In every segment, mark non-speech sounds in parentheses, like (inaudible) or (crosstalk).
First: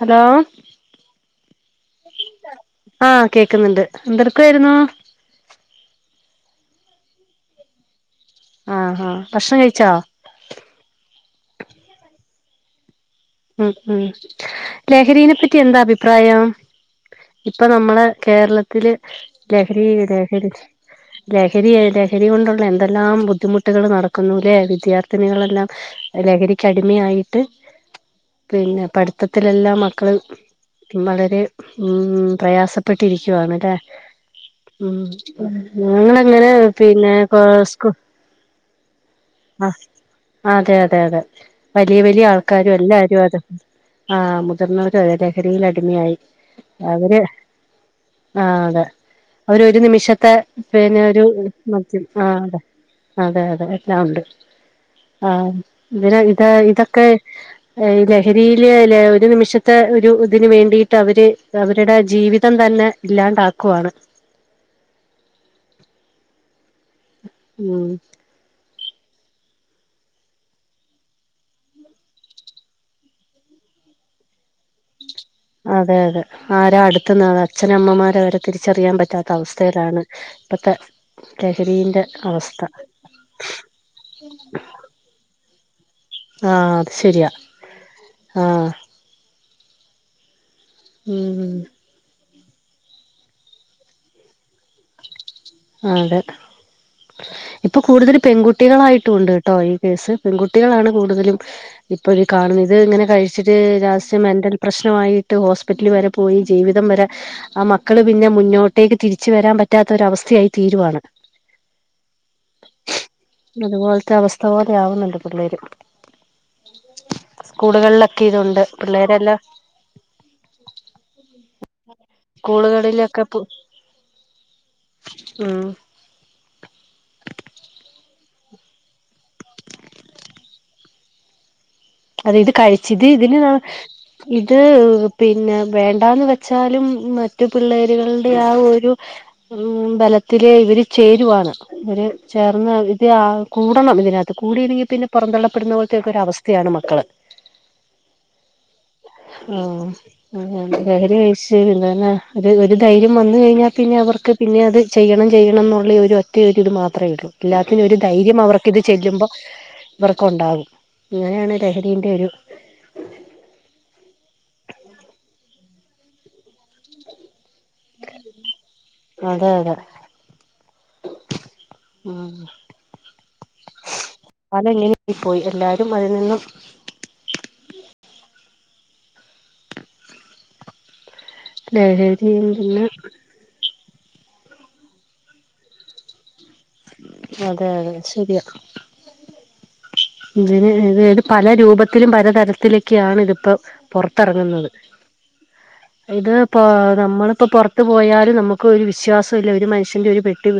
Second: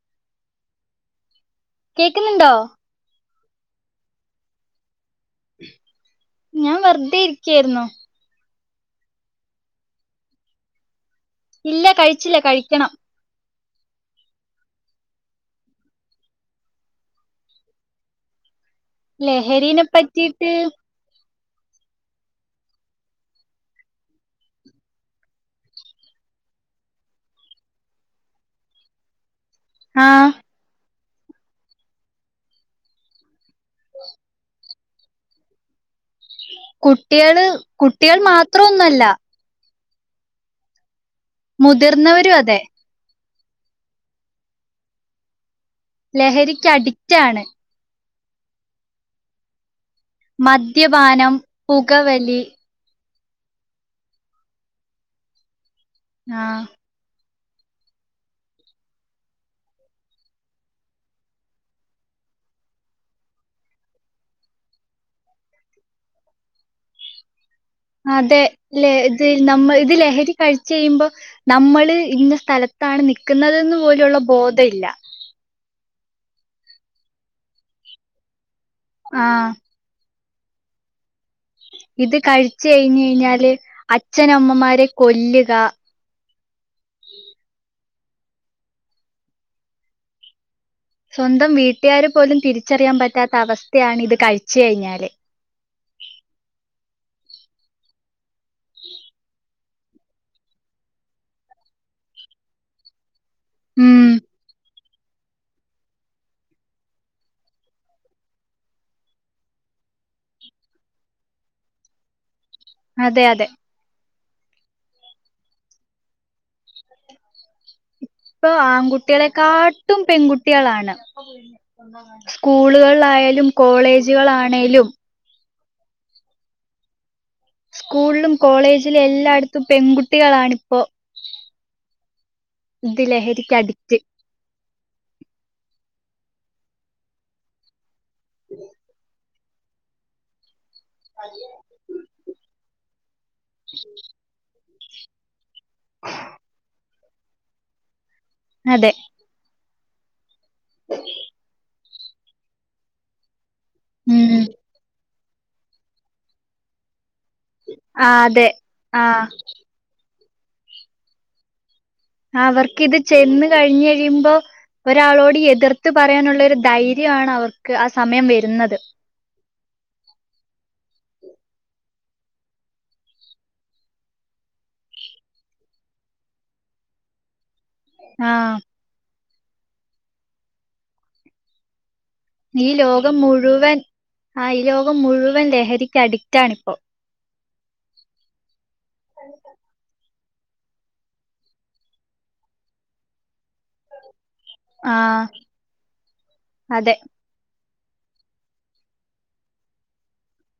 Hello കേൾക്കുന്നുണ്ടോ? ആഹ് കേക്കുന്നുണ്ട്. എന്തെടുക്കായിരുന്നു? ഞാൻ വെറുതെ ഇരിക്കായിരുന്നു. ആഹ് ആഹ്. ഭക്ഷണം കഴിച്ചോ? ഇല്ല കഴിച്ചില്ല. കഴിക്കണം. ഉം ഉം ലഹരിനെ പറ്റി എന്താ അഭിപ്രായം? ഇപ്പൊ നമ്മള് കേരളത്തില് ലഹരിനെ ലഹരി ലഹരി പറ്റിയിട്ട് ലഹരി ലഹരി കൊണ്ടുള്ള എന്തെല്ലാം ബുദ്ധിമുട്ടുകള് നടക്കുന്നൂല്ലേ. വിദ്യാർത്ഥിനികളെല്ലാം ലഹരിക്കടിമയായിട്ട് പിന്നെ പഠിത്തത്തിലെല്ലാം ആ മക്കള് വളരെ ഉം പ്രയാസ പെട്ടിരിക്കുവാണല്ലേ. ഉം ഞങ്ങളങ്ങനെ പിന്നെ കൊ കുട്ടികള് സ്കൊ കുട്ടികൾ മാത്രമൊന്നുമല്ല ആഹ് അതെ അതെ അതെ വലിയ വലിയ മുതിർന്നവരും അതെ ആൾക്കാരും എല്ലാരും അതെ. മുതിർന്നവരും ലഹരിയിൽ അടിമയായി ലഹരിക്ക് അഡിക്റ്റ് അവര് ആണ് ആഹ് അതെ അവര്ഒരു നിമിഷത്തെ പിന്നെ ഒരു മദ്യപാനം മദ്യം പുകവലി ആഹ്അതെ അതെ, അതെ എല്ലാംഉണ്ട് ആഇതില് ആ ഇത് ഇതൊക്കെ ഏഹ് ലെഹരില് ഒരുനിമിഷത്തെ ഒരു ഇതിന് വേണ്ടിയിട്ട്അവര് അവരുടെ ജീവിതംതന്നെ ഇല്ലാണ്ടാക്കുവാണ്. ഉം അതെ ലെഇത് നമ്മ ഇത് ലെഹെരി കയ്ച്ച്കയ്യുമ്പോ ന്നമ്മള് ഇന്നസ്ഥലത്താണ് നൽക്കുന്നത്ന്ന് പോലെയുള്ള ബോധം ഇല്ല. അതെ, അതെ ആരഅടുത്ത്ന്ന് അച്ഛനമ്മമാരെവരെ തിരിച്ചറിയാൻ ആ പറ്റാത്ത അവസ്ഥയിലാണ്. പ്പത്തെ ഇത് കഴിച്ച്കയ്ഞ്ഞെയ്ഞ്ഞാല് അച്ഛനമ്മമാരെ കൊല്ലുക. ആഹ് അത് ശെരിയാആഹ് സ്വന്തം ഉം വീട്ടുകാരെ പോലും തിരിച്ചറിയാൻപറ്റാത്ത അവസ്ഥയാണ് ഇത്കയ്ച്ച് കയ്ഞ്ഞാല് ആതെ ഇപ്പ കൂടുതല് പെൺകുട്ടികളായിട്ടും ഉണ്ട്ട്ടോ ഈ കേസ് പെൺകുട്ടികളാണ് കൂടുതലും ഇപ്പൊഈ കാണുന്നു ഇത് ഇങ്ങനെ കഴ്ച്ചിട്ട് ഉം രഹസ്യമെന്റെൽ പ്രശ് റ്റമായിട്ട് ഹോസ്പിറ്റല് വെരെപോയി ജീവിതം വെരെ ആമക്കള് പിന്നെ മുന്നോട്ടേക്ക്തിരിച്ച് വെരാൻ പറ്റാത്തൊരു അവസ്ഥയായി. തീരുവാണ്. അതെ അതെ അതുപോൽത്തെ അവസ്ഥപോലെയാവുന്നുണ്ട് പിള്ളേര് സ്‌കൂകളിലൊക്കെഇ ഇപ്പൊ ആൺകുട്ടികളെക്കാട്ടും പെൺകുട്ട്യാളാണ്. സ്കൂളുകളിലൊക്കെ പു സ്കൂളുകളായാലും കോളേജ്കളാണേലും ഉം സ്കൂളിലും കോളേജിലും എല്ലായിടത്തും പെൺകുട്ടികളാണിപ്പോ അതെഇത് ഇത് കഴിച്ചിട്ട് ഇതിന് ന്ന ലഹരിക്ക് അഡിക്റ്റ്. ഇത് പിന്നെവേണ്ടാന്ന് വെച്ചാലും മ മറ്റുപിള്ളേരുകളുടെ ആ ഒരു ഉം ബെലെത്തിലെ ഇവെര് ചേരുവാണ് ഇവര് ചേർന്ന് ഇത് കൂടണം ഇതിനകത്ത് കൂടിയില്ലെങ്കിൽ പിന്നെ പൊറംന്തള്ളപ്പെടുന്ന പോലത്തെക്കൊരു അവസ്ഥയാണ് മക്കള് അതെ ആഹ് അതെനെ ലഹരികഴ്ച്ച് പിന്നെന്നെ ഒര് ഒര്ധൈര്യംവന്ന് കഴ്ഞ്ഞാൽ പിന്നെ അവർക്ക് ഉം. പിന്നെഅത് ചെയ്യണം ചെയ്യണംഎന്നുള്ള ഒര്ഒറ്റ ഇത് മാത്രയൊള്ളൂ. എല്ലാത്തിനും ഒരു ആഹ് ധൈര്യം അതെ. അവർക്ക്‌ ഇത് ആഹ് ചെല്ലുമ്പോഇവർക്ക്‌ഒണ്ടാകും ഇങ്ങനെയാണ് ലഹരിന്റെഒരു അവർക്കിത് ചെന്ന്കയ്ഞ്ഞയുമ്പോ ഒരാളോട്എതിർ ത്ത് പറയാനുള്ളഒരു ധൈര്യാണ് അവർക്ക് ആസമയം വരുന്നത് അതെ അതെ ഉം പലങ്ങ പോയി എല്ലാരും അതിൽ നിന്നും ആഹ് ലെഹെരി ഈലോകം മുഴുവൻ ആ ഈ ലോകം മുഴുവൻ ലഹരിക്ക് അഡിക്റ്റാണിപ്പോ അതെ അതെശെരിയ (inaudible) ഇവര് ഇത് പലരൂപത്തിലും പലതരത്തിലൊക്കെയാണ് ഇതിപ്പോ പൊറത്തറങ്ങുന്നത്. ആ ഇത്പ്പോ അതെ നമ്മളിപ്പോ പൊർ ത്ത്പോയാലും ന്നമുക്ക് ഒരു വിശ്വാസല്ല ഒരു മനുഷ്യൻ്റെ ഒരുപെട്ടി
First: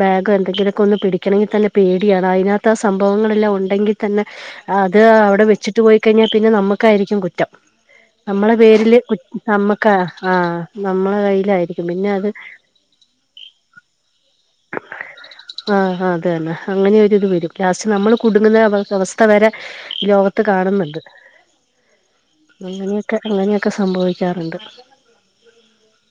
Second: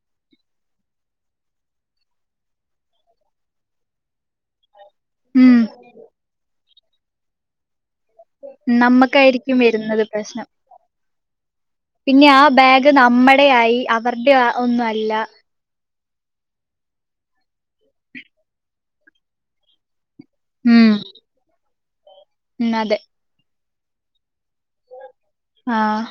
ബാഗോ എന്തെങ്കിലുമൊക്കെ ഒന്ന് പിടിക്കണമെങ്കിൽ പേടിയാണ് അയ്നകത്ത് ആ സംഭവങ്ങളൾെല്ലാം ഉണ് ഉണ്ടെങ്കിൽതെന്നെ അത്അവിടെ ഉം വെച്ചിട്ട് പോയ്കഴിഞ്ഞാൽ പിന്നെ ന്നമ്മക്കായിരിക്കും കുറ്റം. ന്നമ്മളെ പേരില് കു നമ്മക്കായിരിക്കും ന്നമ്മക്കാ വരുന്നത് പ്രശ്നം ആഹ് നമ്മളെകയ്യിലായിരിക്കും. പിന്നെ ആബാഗ് ന്നമ്മടെയായി അവര്ടെ ഒന്നുഅല്ല ആഹ് ആഹ് അതെന്നെ അങ്ങനൊരി ഇത് വെരും ലാസ്റ്റ് ന്നമ്മൾ കുടുങ്ങുന്ന അവ അവസ്ഥ വെരെലോക ത്ത് ഉം കാണുന്നുണ്ട് ഉം അതെ അങ്ങനെയൊക്കെ അങ്ങനെയൊക്കെ സംഭവിക്കാറുണ്ട് ആഹ്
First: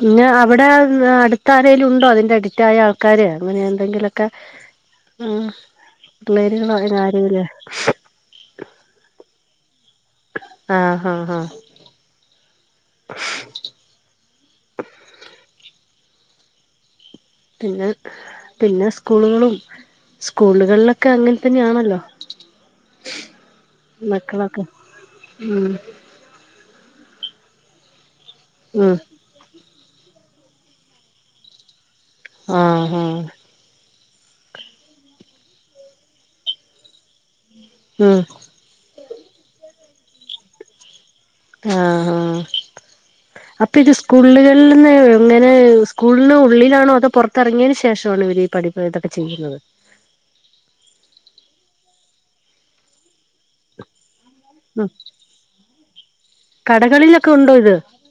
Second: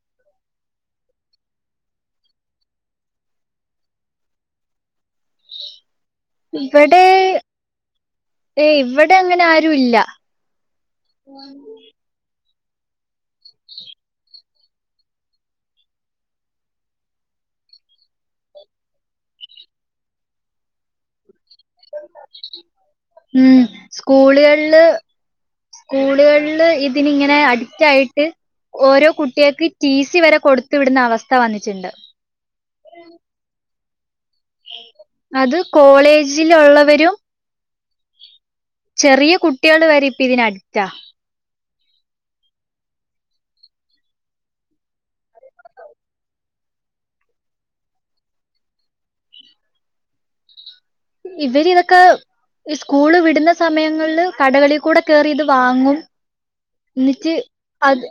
പിന്നെ അവിടെ അടുത്തരേലും ഉണ്ടോ അതിന്റെ അഡിക്റ്റായാ ആൾക്കാര് അങ്ങനെ എന്തെങ്കിലൊക്കെ ഉം പിള്ളേരുകളോ ഇവിടെ ആരെങ്കിലോ ഏഹ് ഇവിടെ അങ്ങനെ ആരുല്ല ആഹ് ഹ് ആഹ് പിന്നെ പിന്നെ സ്കൂളുകളും സ്കൂളുകളിലൊ ക്കെ അങ്ങനെ തന്നെയാണല്ലോ ഉം മക്കളൊക്കെ സ്കൂളുകളില് ഉം സ്കൂളുകളില് ഇ ഇങ്ങനെ അടിക്റ്റയിട്ട് ഉം ഓരോ കുട്ട്യേക്ക് ടി സി വരെ കൊടുത്തു വിടുന്ന അവസ്ഥ വന്നിട്ട്ണ്ട് ആഹ് ആഹ് അത് കോളേജിലുള്ളവരും ഉം ചെറിയ കുട്ട്യാൾ വരെ ഇപ്പ ഇതിനഡിക്റ്റ ആഹ് ആഹ് അപ്പൊ ഇത് സ്കൂളുകളിൽ നിന്ന് ഇങ്ങനെ സ്കൂളിന് ഉള്ളിലാണോ അതോ പൊറത്തിറങ്ങിയതിന് ശേഷണോ ഇവരി പഠി പ്പ ദൊക്കെ ചെയ്യുന്നത് ഇവര് ഇതൊക്കെ ഈ സ്കൂള് വിടുന്ന സമയങ്ങള്ല് കടകളി ഉം കൂടെ കേറി ഇത് വാങ്ങും, കടകളിലൊക്കെ ഇന്നിട്ട് ഉണ്ടോ ഇത് അത്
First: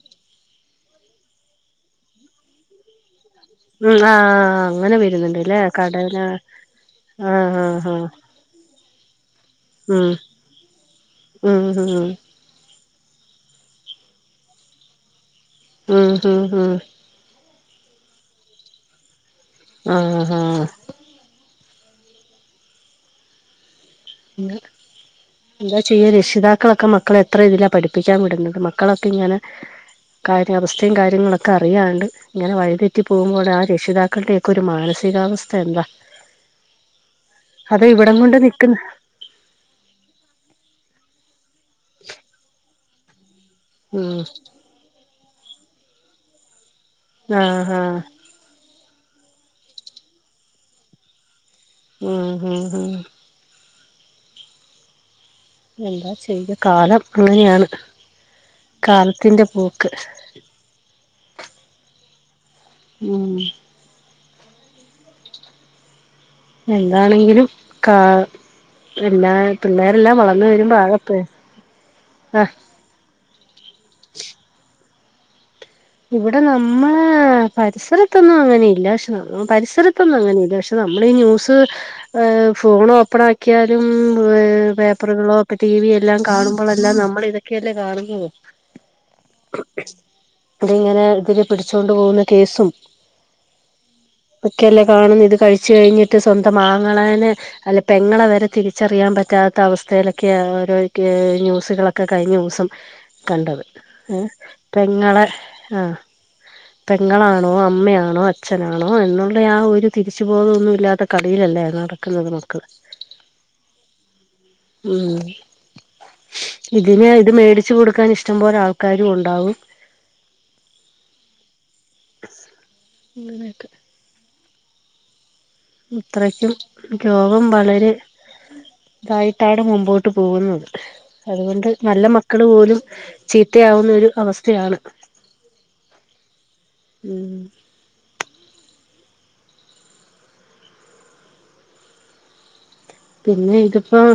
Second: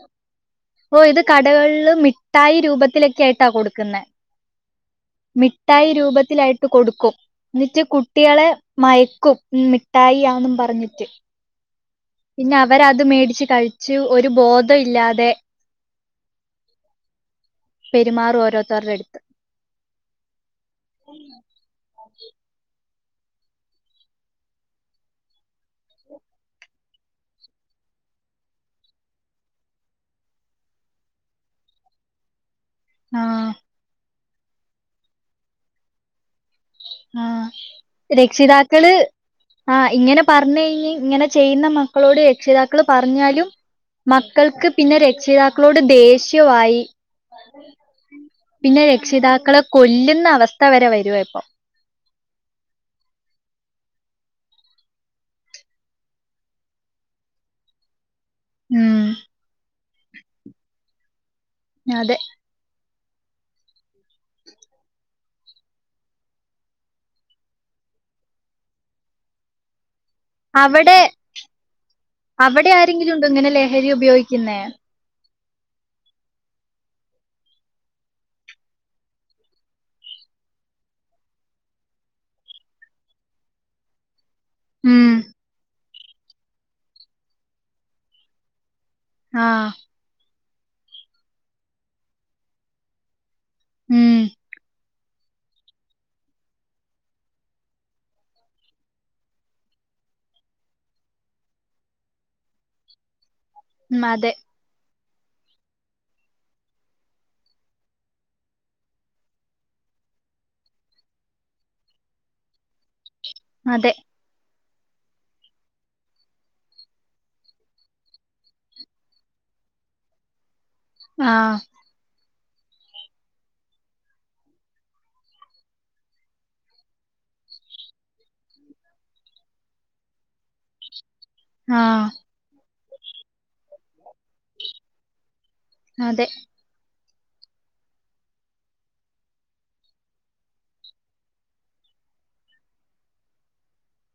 പ്പോ ഇത് കടകള്ല് മിഠായി രൂപത്തിലൊക്കെ ആയി മ് ആഹ് ആഹ് അങ്ങനെ വെ മിഠായി രൂപത്തിലായിട്ട് കൊടുക്കും, ആഹ് ഇന്നിട്ട് ആഹ് ആഹ് കുട്ടികളെ മയക്കും മിഠായിയാന്നും പറഞ്ഞിട്ട്. മ് മ് പിന്നെ അവരത് മേടിച്ച് കഴിച്ച് ഒരു ബോധോ ഇല്ലാതെ മ് മ് മ് പെരുമാറും ഓരോർത്തർടടുത്ത്. ആഹ് ആഹ് ഹാ (unintelligible) എന്താ ചെയ്യാ രക്ഷിതാക്കളൊക്കെ മക്കളെ എത്ര ഇതില പഠിപ്പിക്കാൻ വിടുന്നത്, മക്കളൊക്കെ ഇങ്ങനെ കാര്യ അവസ്ഥയും കാര്യങ്ങളൊക്കെ അറിയാണ്ട് ഇങ്ങനെ വഴി തെറ്റി പോവുമ്പോൾ ആഹ് ആ രക്ഷിതാക്കളുടെയൊക്കെ ഒരു മാനസികാവസ്ഥ എന്താ. ആഹ് അത് ഇവിടം കൊണ്ട് നിക്കുന്ന രക്ഷിതാക്കള് ആഹ് ഇങ്ങനെ പറഞ്ഞ് കയിഞ്ഞ് ഇങ്ങനെ ചെയ്യുന്ന മക്കളോട് രക്ഷിതാക്കള് പറഞ്ഞാലും ഉം മക്കൾക്ക് പിന്നെ രക്ഷിതാക്കളോട് ദേഷ്യവായി. ആഹ് ഹാ പിന്നെ രക്ഷിതാക്കളെ കൊല്ലുന്ന അവസ്ഥ വരെ വരുവ ഇപ്പം. മ് മ് മ് എന്താ ചെയ്യാ കാലം അങ്ങനെയാണ്, ഉം കാലത്തിന്റെ പോക്ക്. അതെ. മ് എന്താണെങ്കിലും കാ എല്ലാ പിള്ളേരെല്ലാം വള അവടെ ആ അവടെ ആരെങ്കിലും ഉണ്ടോ ഇങ്ങനെ ലഹരി ഉപയോഗിക്കുന്നെ. ഇവടെ നമ്മള പരിസരത്തൊന്നും അങ്ങനെയില്ല, പക്ഷേ ന പരിസരത്തൊന്നും അങ്ങനെയില്ല, പഷ് ത്ത് നമ്മളീ ന്യൂസ് ഏഹ് ഫോൺ ഓപ്പണാ ക്കിയാലും ഏഹ് ഉം പേപ്പറുകളോ ഒക്കെ ടി വി എല്ലാം കാണുമ്പളെല്ലാം നമ്മള് ഇതൊക്കെയല്ലേ കാണുന്നതും. ആഹ് അതിങ്ങനെ ഇതില് പിടിച്ചോണ്ട് പോകുന്ന കേസും ഉം ഒക്കെയല്ലേ കാണുന്നെ, ഇത് കഴിച്ച് കഴിഞ്ഞിട്ട് സ്വന്തം ആങ്ങളേനെ അല്ല പെങ്ങളെ വരെ തിരിച്ചറിയാൻ പറ്റാത്ത അവസ്ഥയിലൊക്കെയാ ഓരോ (unintelligible) ന്യൂസുകളൊക്കെ കഴിഞ്ഞുസം കണ്ടത്, ഉം ഏഹ് അതെ പെങ്ങളെ ആഹ് പെങ്ങളാണോ, അമ്മയാണോ, അച്ഛനാണോ എന്നുള്ള ആ ഒരു തിരിച്ചു ബോധമൊന്നുല്ലാത്ത കളിയിലല്ലേ അത് നട ക്ക്ന്നത് മക്കള്. അതെ. മ് ഇതിന് ഇത് മേടിച്ചു കൊടുക്കാൻ ഇഷ്ടംപോലെ ആൾക്കാരും ഉണ്ടാവും. ആഹ് അങ്ങനെയൊക്കെ. ഇത്രക്കും ലോകം വളരെ ഇതായിട്ടാണ് മുമ്പോട്ട് പോകുന്നത്. അതുകൊണ്ട് ആ നല്ല മക്കള് പോലും ചീത്തയാവുന്ന ഒരു അവസ് സ്ഥയാണ്, അതെ മ് പിന്നെ ഇതിപ്പം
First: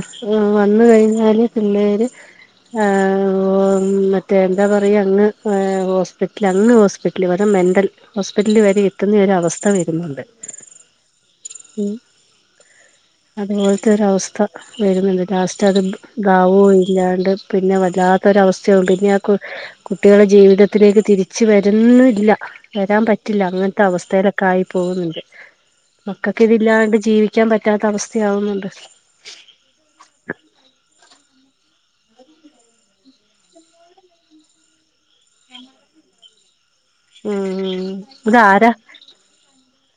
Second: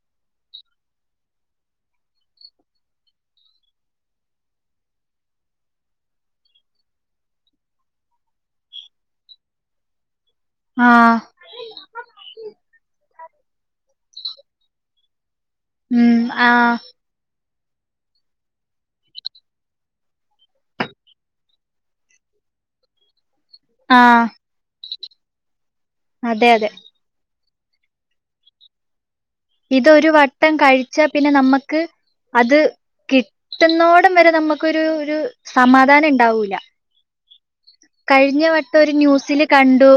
വന്നു കഴിഞ്ഞാല് പിള്ളേര് ആഹ് മറ്റേ എന്താ പറയാ അങ്ങ് എഹ് ഹോസ്പിറ്റൽ അങ്ങ് ഹോസ് പിറ്റൽ വരെ മെന്റൽ ഹോസ്പിറ്റല് വരെ എത്തുന്ന ഒരവസ്ഥ വരുന്നുണ്ട്. ആഹ് ഉം. അതുപോലത്തെ ഒരവസ്ഥ വരുന്നുണ്ട്. ലാസ്റ്റ് അത് ഉം ആ ഭാവവും ഇല്യാണ്ട്. പിന്നെ വല്ലാത്തൊരവസ്ഥയൊണ്ട്. പിന്നെ ആകു കുട്ടികളെ ജീവിതത്തിലേക്ക് തിരിച്ച് വരുന്നില്ല. വരാൻ പറ്റില്ല. അങ്ങ ൻത്തെ ആ അവസ്ഥയിലൊക്കെ ആയി പോകുന്നുണ്ട്. മക്കൾക്ക് അതെ അതെ ഇതില്ലാണ്ട് ജീവിക്കാൻ പറ്റാത്ത അവസ്ഥ. ത്യയാവുന്നുണ്ട്. ഇതൊരു വട്ടം കഴിച്ച പിന്നെ നമ്മക്ക് അത് കിട്ടുന്നോടം വരെ നമുക്കൊരു ഒരു സമാധാനം ഉണ്ടാവൂല. ഉം ഇതാരാ കഴിഞ്ഞവട്ടം ഒരു ന്യൂസില് കണ്ടു.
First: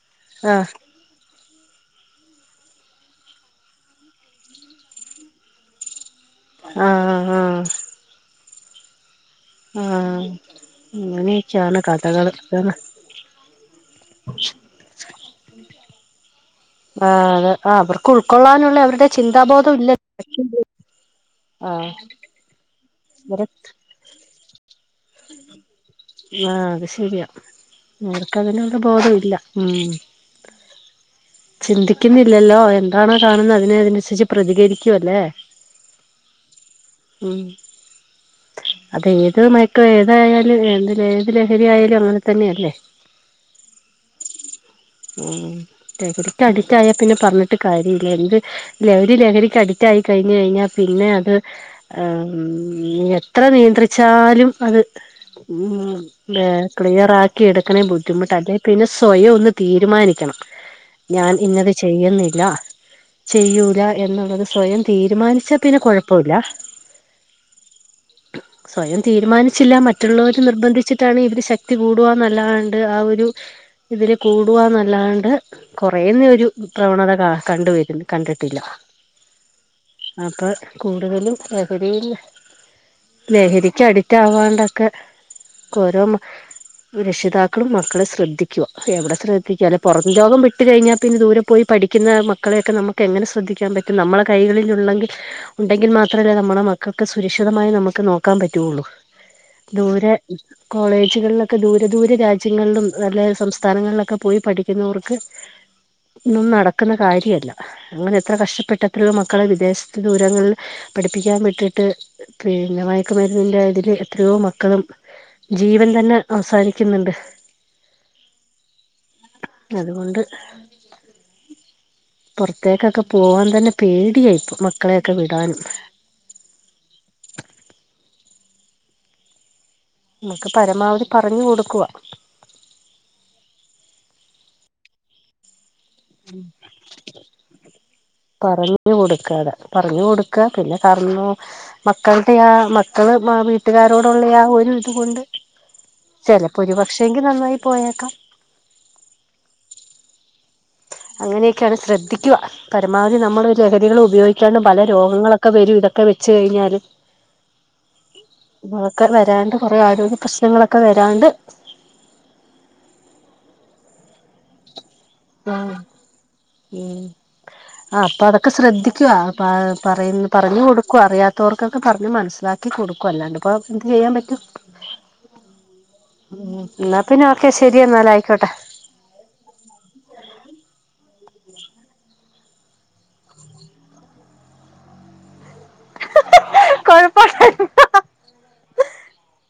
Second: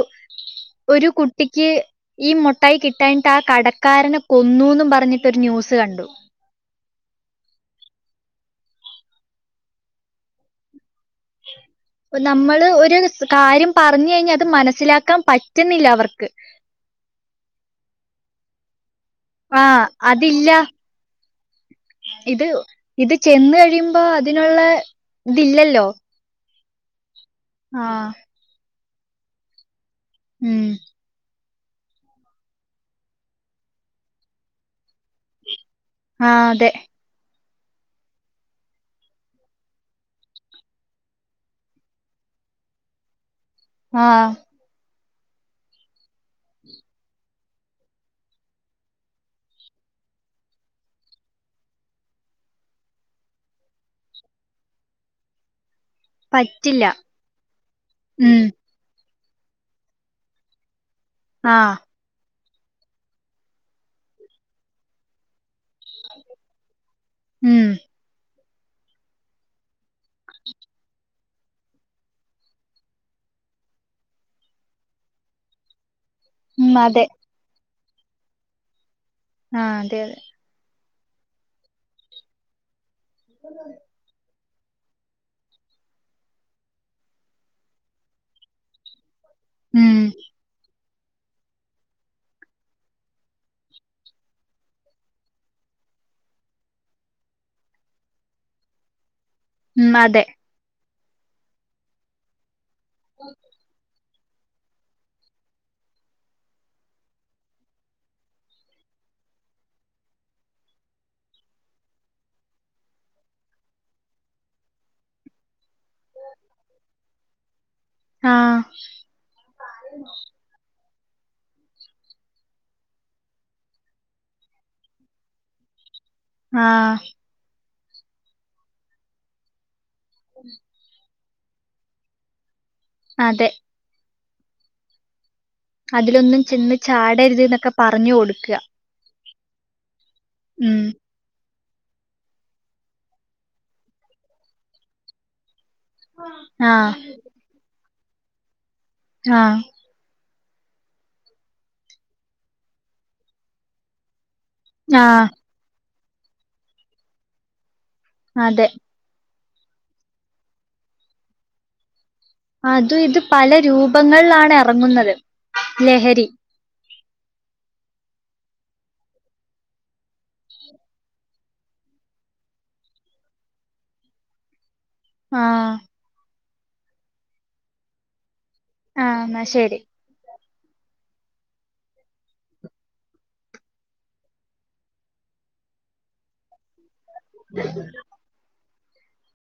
ആഹ് ഒരു കുട്ടിക്ക് ഈ മുട്ടായി കിട്ടാഞ്ഞിട്ട് ആ കടക്കാരനെ. - കൊന്നൂന്ന് പറഞ്ഞിട്ടൊരു ന്യൂസ് കണ്ടു. ആഹ് ആ ആഹ് ആഹ് അങ്ങനെയൊക്കെയാണ് ഇപ്പം കഥകള് നമ്മള് അതാണ് ഒരു കാര്യം പറഞ്ഞു കഴിഞ്ഞാൽ അത് മനസിലാക്കാൻ പറ്റ- റ്റുന്നില്ല അവർക്ക്. ആഹ് അ അവർക്ക് ഉൾക്കൊള്ളാനുള്ള അവരുടെ, - ചിന്താബോധം ആഹ് ഇല്ല. അതില്ല ആഹ്. ഇത് ഇത് ഇവരെ ചെന്ന് കഴിയുമ്പോ അതിനുള്ള ഇതില്ലല്ലോ? ആഹ്. അത് ശരിയാ. ആഹ് അവർക്കതിനുള്ള ബോധം ഇല്ല. ഉം. ഉം. ചിന്തിക്കുന്നില്ലല്ലോ, എന്താണോ കാണുന്നത് അതിനനുസരിച്ച് പ്രതികരിക്കുവല്ലേ ആഹ് അതെ. ഉം. അത് ഏതുമാ പ്പ ഏതായാലും വേണ്ടീല. ഏത് ലഹരി ആയാലും അങ്ങനെ തന്നെയല്ലേ? ആഹ്. ഉം ലഹരിക്ക് അഡിക്റ്റായ പിന്നെ പറഞ്ഞിട്ട. ട്ട് കാര്യല്ല. എന്ത് ലഹരി ലഹരിക്ക് അഡിക്റ്റായി കഴിഞ് കഴിഞ്ഞാൽ പിന്നെ അത്. ഏഹ് എത്ര നിയന്ത്രിച്ചാലും അത് പറ്റില്ല ക്ലിയറാക്കി എടുക്കണേ ബുദ്ധിമുട്ട് ഉം അല്ലെ? പിന്നെ സ്വയം ഒന്ന് തീരുമാനിക്കണം. ഞാൻ ഇന്നത് ആഹ് ചെയ്യുന്നില്ല. ചെയ്യൂല എന്നുള്ളത് സ്വയം തീരുമാനിച്ചാ പിന്നെ കുഴപ്പമില്ല. ഉം സ്വയം തീരുമാനിച്ചില്ല. മറ്റുള്ളവർ നിർബന്ധിച്ചിട്ടാണ് ഇവര് ശക് ത്തി കൂടുവ ന്നല്ലാണ്ട് ആ ഒരു ഇതിൽ കൂടുവാ ന്നല്ലാണ്ട് കുറ ഒരു ഉം അതെ പ്രവണത കണ്ടുവ കണ്ടിട്ടില്ല. ആഹ് അതെ അതെ അപ്പോൾ കൂടുതലും ലഹരിൽ ലഹരിക്കടി റ്റാ ആവാണ്ടൊക്കെ ഓരോ രക്ഷിതാക്കളും മക്കളെ ശ്രദ്ധിക്കുക. എവിടെ ശ്രദ്ധ ദ്ധി ക്കാന് ഉം പുറം ലോകം വിട്ട് വിട്ട കഴിഞ്ഞാൽ പിന്നെ ദൂരെ പോയി പഠിക്കുന്ന മക്കളെയൊക്കെ നമുക്ക് എങ്ങനെ ശ്രദ്ധിക്കാൻ പറ്റും. നമ്മുടെ കൈളിൽ ഉുള്ളെങ്കിൽ ഉണ്ടെങ്കിൽ മാത്രമല്ലേ നമ്മളുടെ മക്കൾക്ക് സുരക്ഷിതമായി നമുക്ക് നോക്കാൻ പറ്റുള്ളു. ഉം ദൂരെ അതെ കോളേജുകളിലൊക്കെ ദൂര ദൂര രാജ്യങ്ങളിലും നല്ല സംസ്ഥാനങ്ങളിലൊക്കെ പോയി പഠിക്ക പിക്കുന്നോർക്ക് ഇതൊന്നും നടക്കുന്ന കാര്യല്ല. അങ്ങനെ എത്ര കഷ്ടപ്പെട്ടത്രോ മക്കളെ വിദേശത്ത് ദൂരങ്ങളിൽ പഠിപ്പിക്കാൻ വിട്ടിട്ട് പിന്നെ മയക്ക് മരുന്നിന്റെ അതില് എത്രയോ മക്കളും ജീവൻ തന്നെ അവസാനിക്കുന്നുണ്ട്. ആഹ് അതുകൊണ്ട് പുറത്തേക്കൊക്കെ പോവാൻ തന്നെ പേടിയായിപ്പ. മക്കളെയൊക്കെ വിടാനും. ആഹ് നമുക്ക് പരമാവധി പറഞ് കൊടുക്കുവ അതെ അതിലൊന്നും ചെന്ന് ചാടരുത് എന്നൊക്കെ പറഞ്ഞു കൊടുക്ക പറഞ്ഞു കൊടുക്കത പറഞ്ഞു കൊടുക പിന്നെ ഉം കന്നു മക്കളുടെ ആ മക്കള് വീട്ടുകാരോടുള്ള ആ ഒരു ഇത് കൊണ്ട് ചെലപ്പോ ഒരു ആഹ് പക്ഷേെങ്കിൽ നന്നായി പോയേക്കാം ആഹ് അങ്ങനെയൊക്കെയാണ് ശ്രദ്ധിക്കുവ പരമാവധി നമ്മൾ ല ഹരികൾ ഉപയോഗിക്കാണ്ട് പല ആഹ് രോഗങ്ങളൊക്കെ ഒക്കെ വരും ഇതൊക്കെ വെച്ച കഴിഞ്ഞാല് അതെ ഒക്കെ വരാണ്ട് കുറെ ആരോഗ്യ പ്രശ്നങ്ങളൊക്കെ വരാണ്ട് അത് ഇത് പല രൂപങ്ങളിലാണ് ഇറങ്ങുന്നത് ഉം ആ അപ്പൊ അതൊക്ക സ്രദ്ധിക്കുവാ പറയ പറഞ്ഞു കൊടുക്കു അറിയാത്തവർക്കൊക്കെ പറഞ്ഞ് മനസ്സിലാക്ക കൊടുക്കു അല്ലാണ്ട് ഇപ്പൊ എന്ത് ചെയ്യാൻ പറ്റും ആഹ് എന്നാ പിന്നെ ഓക്കെ ശരി എന്നാല ആയിക്കോട്ടെ ആ ശരി കഴ ! !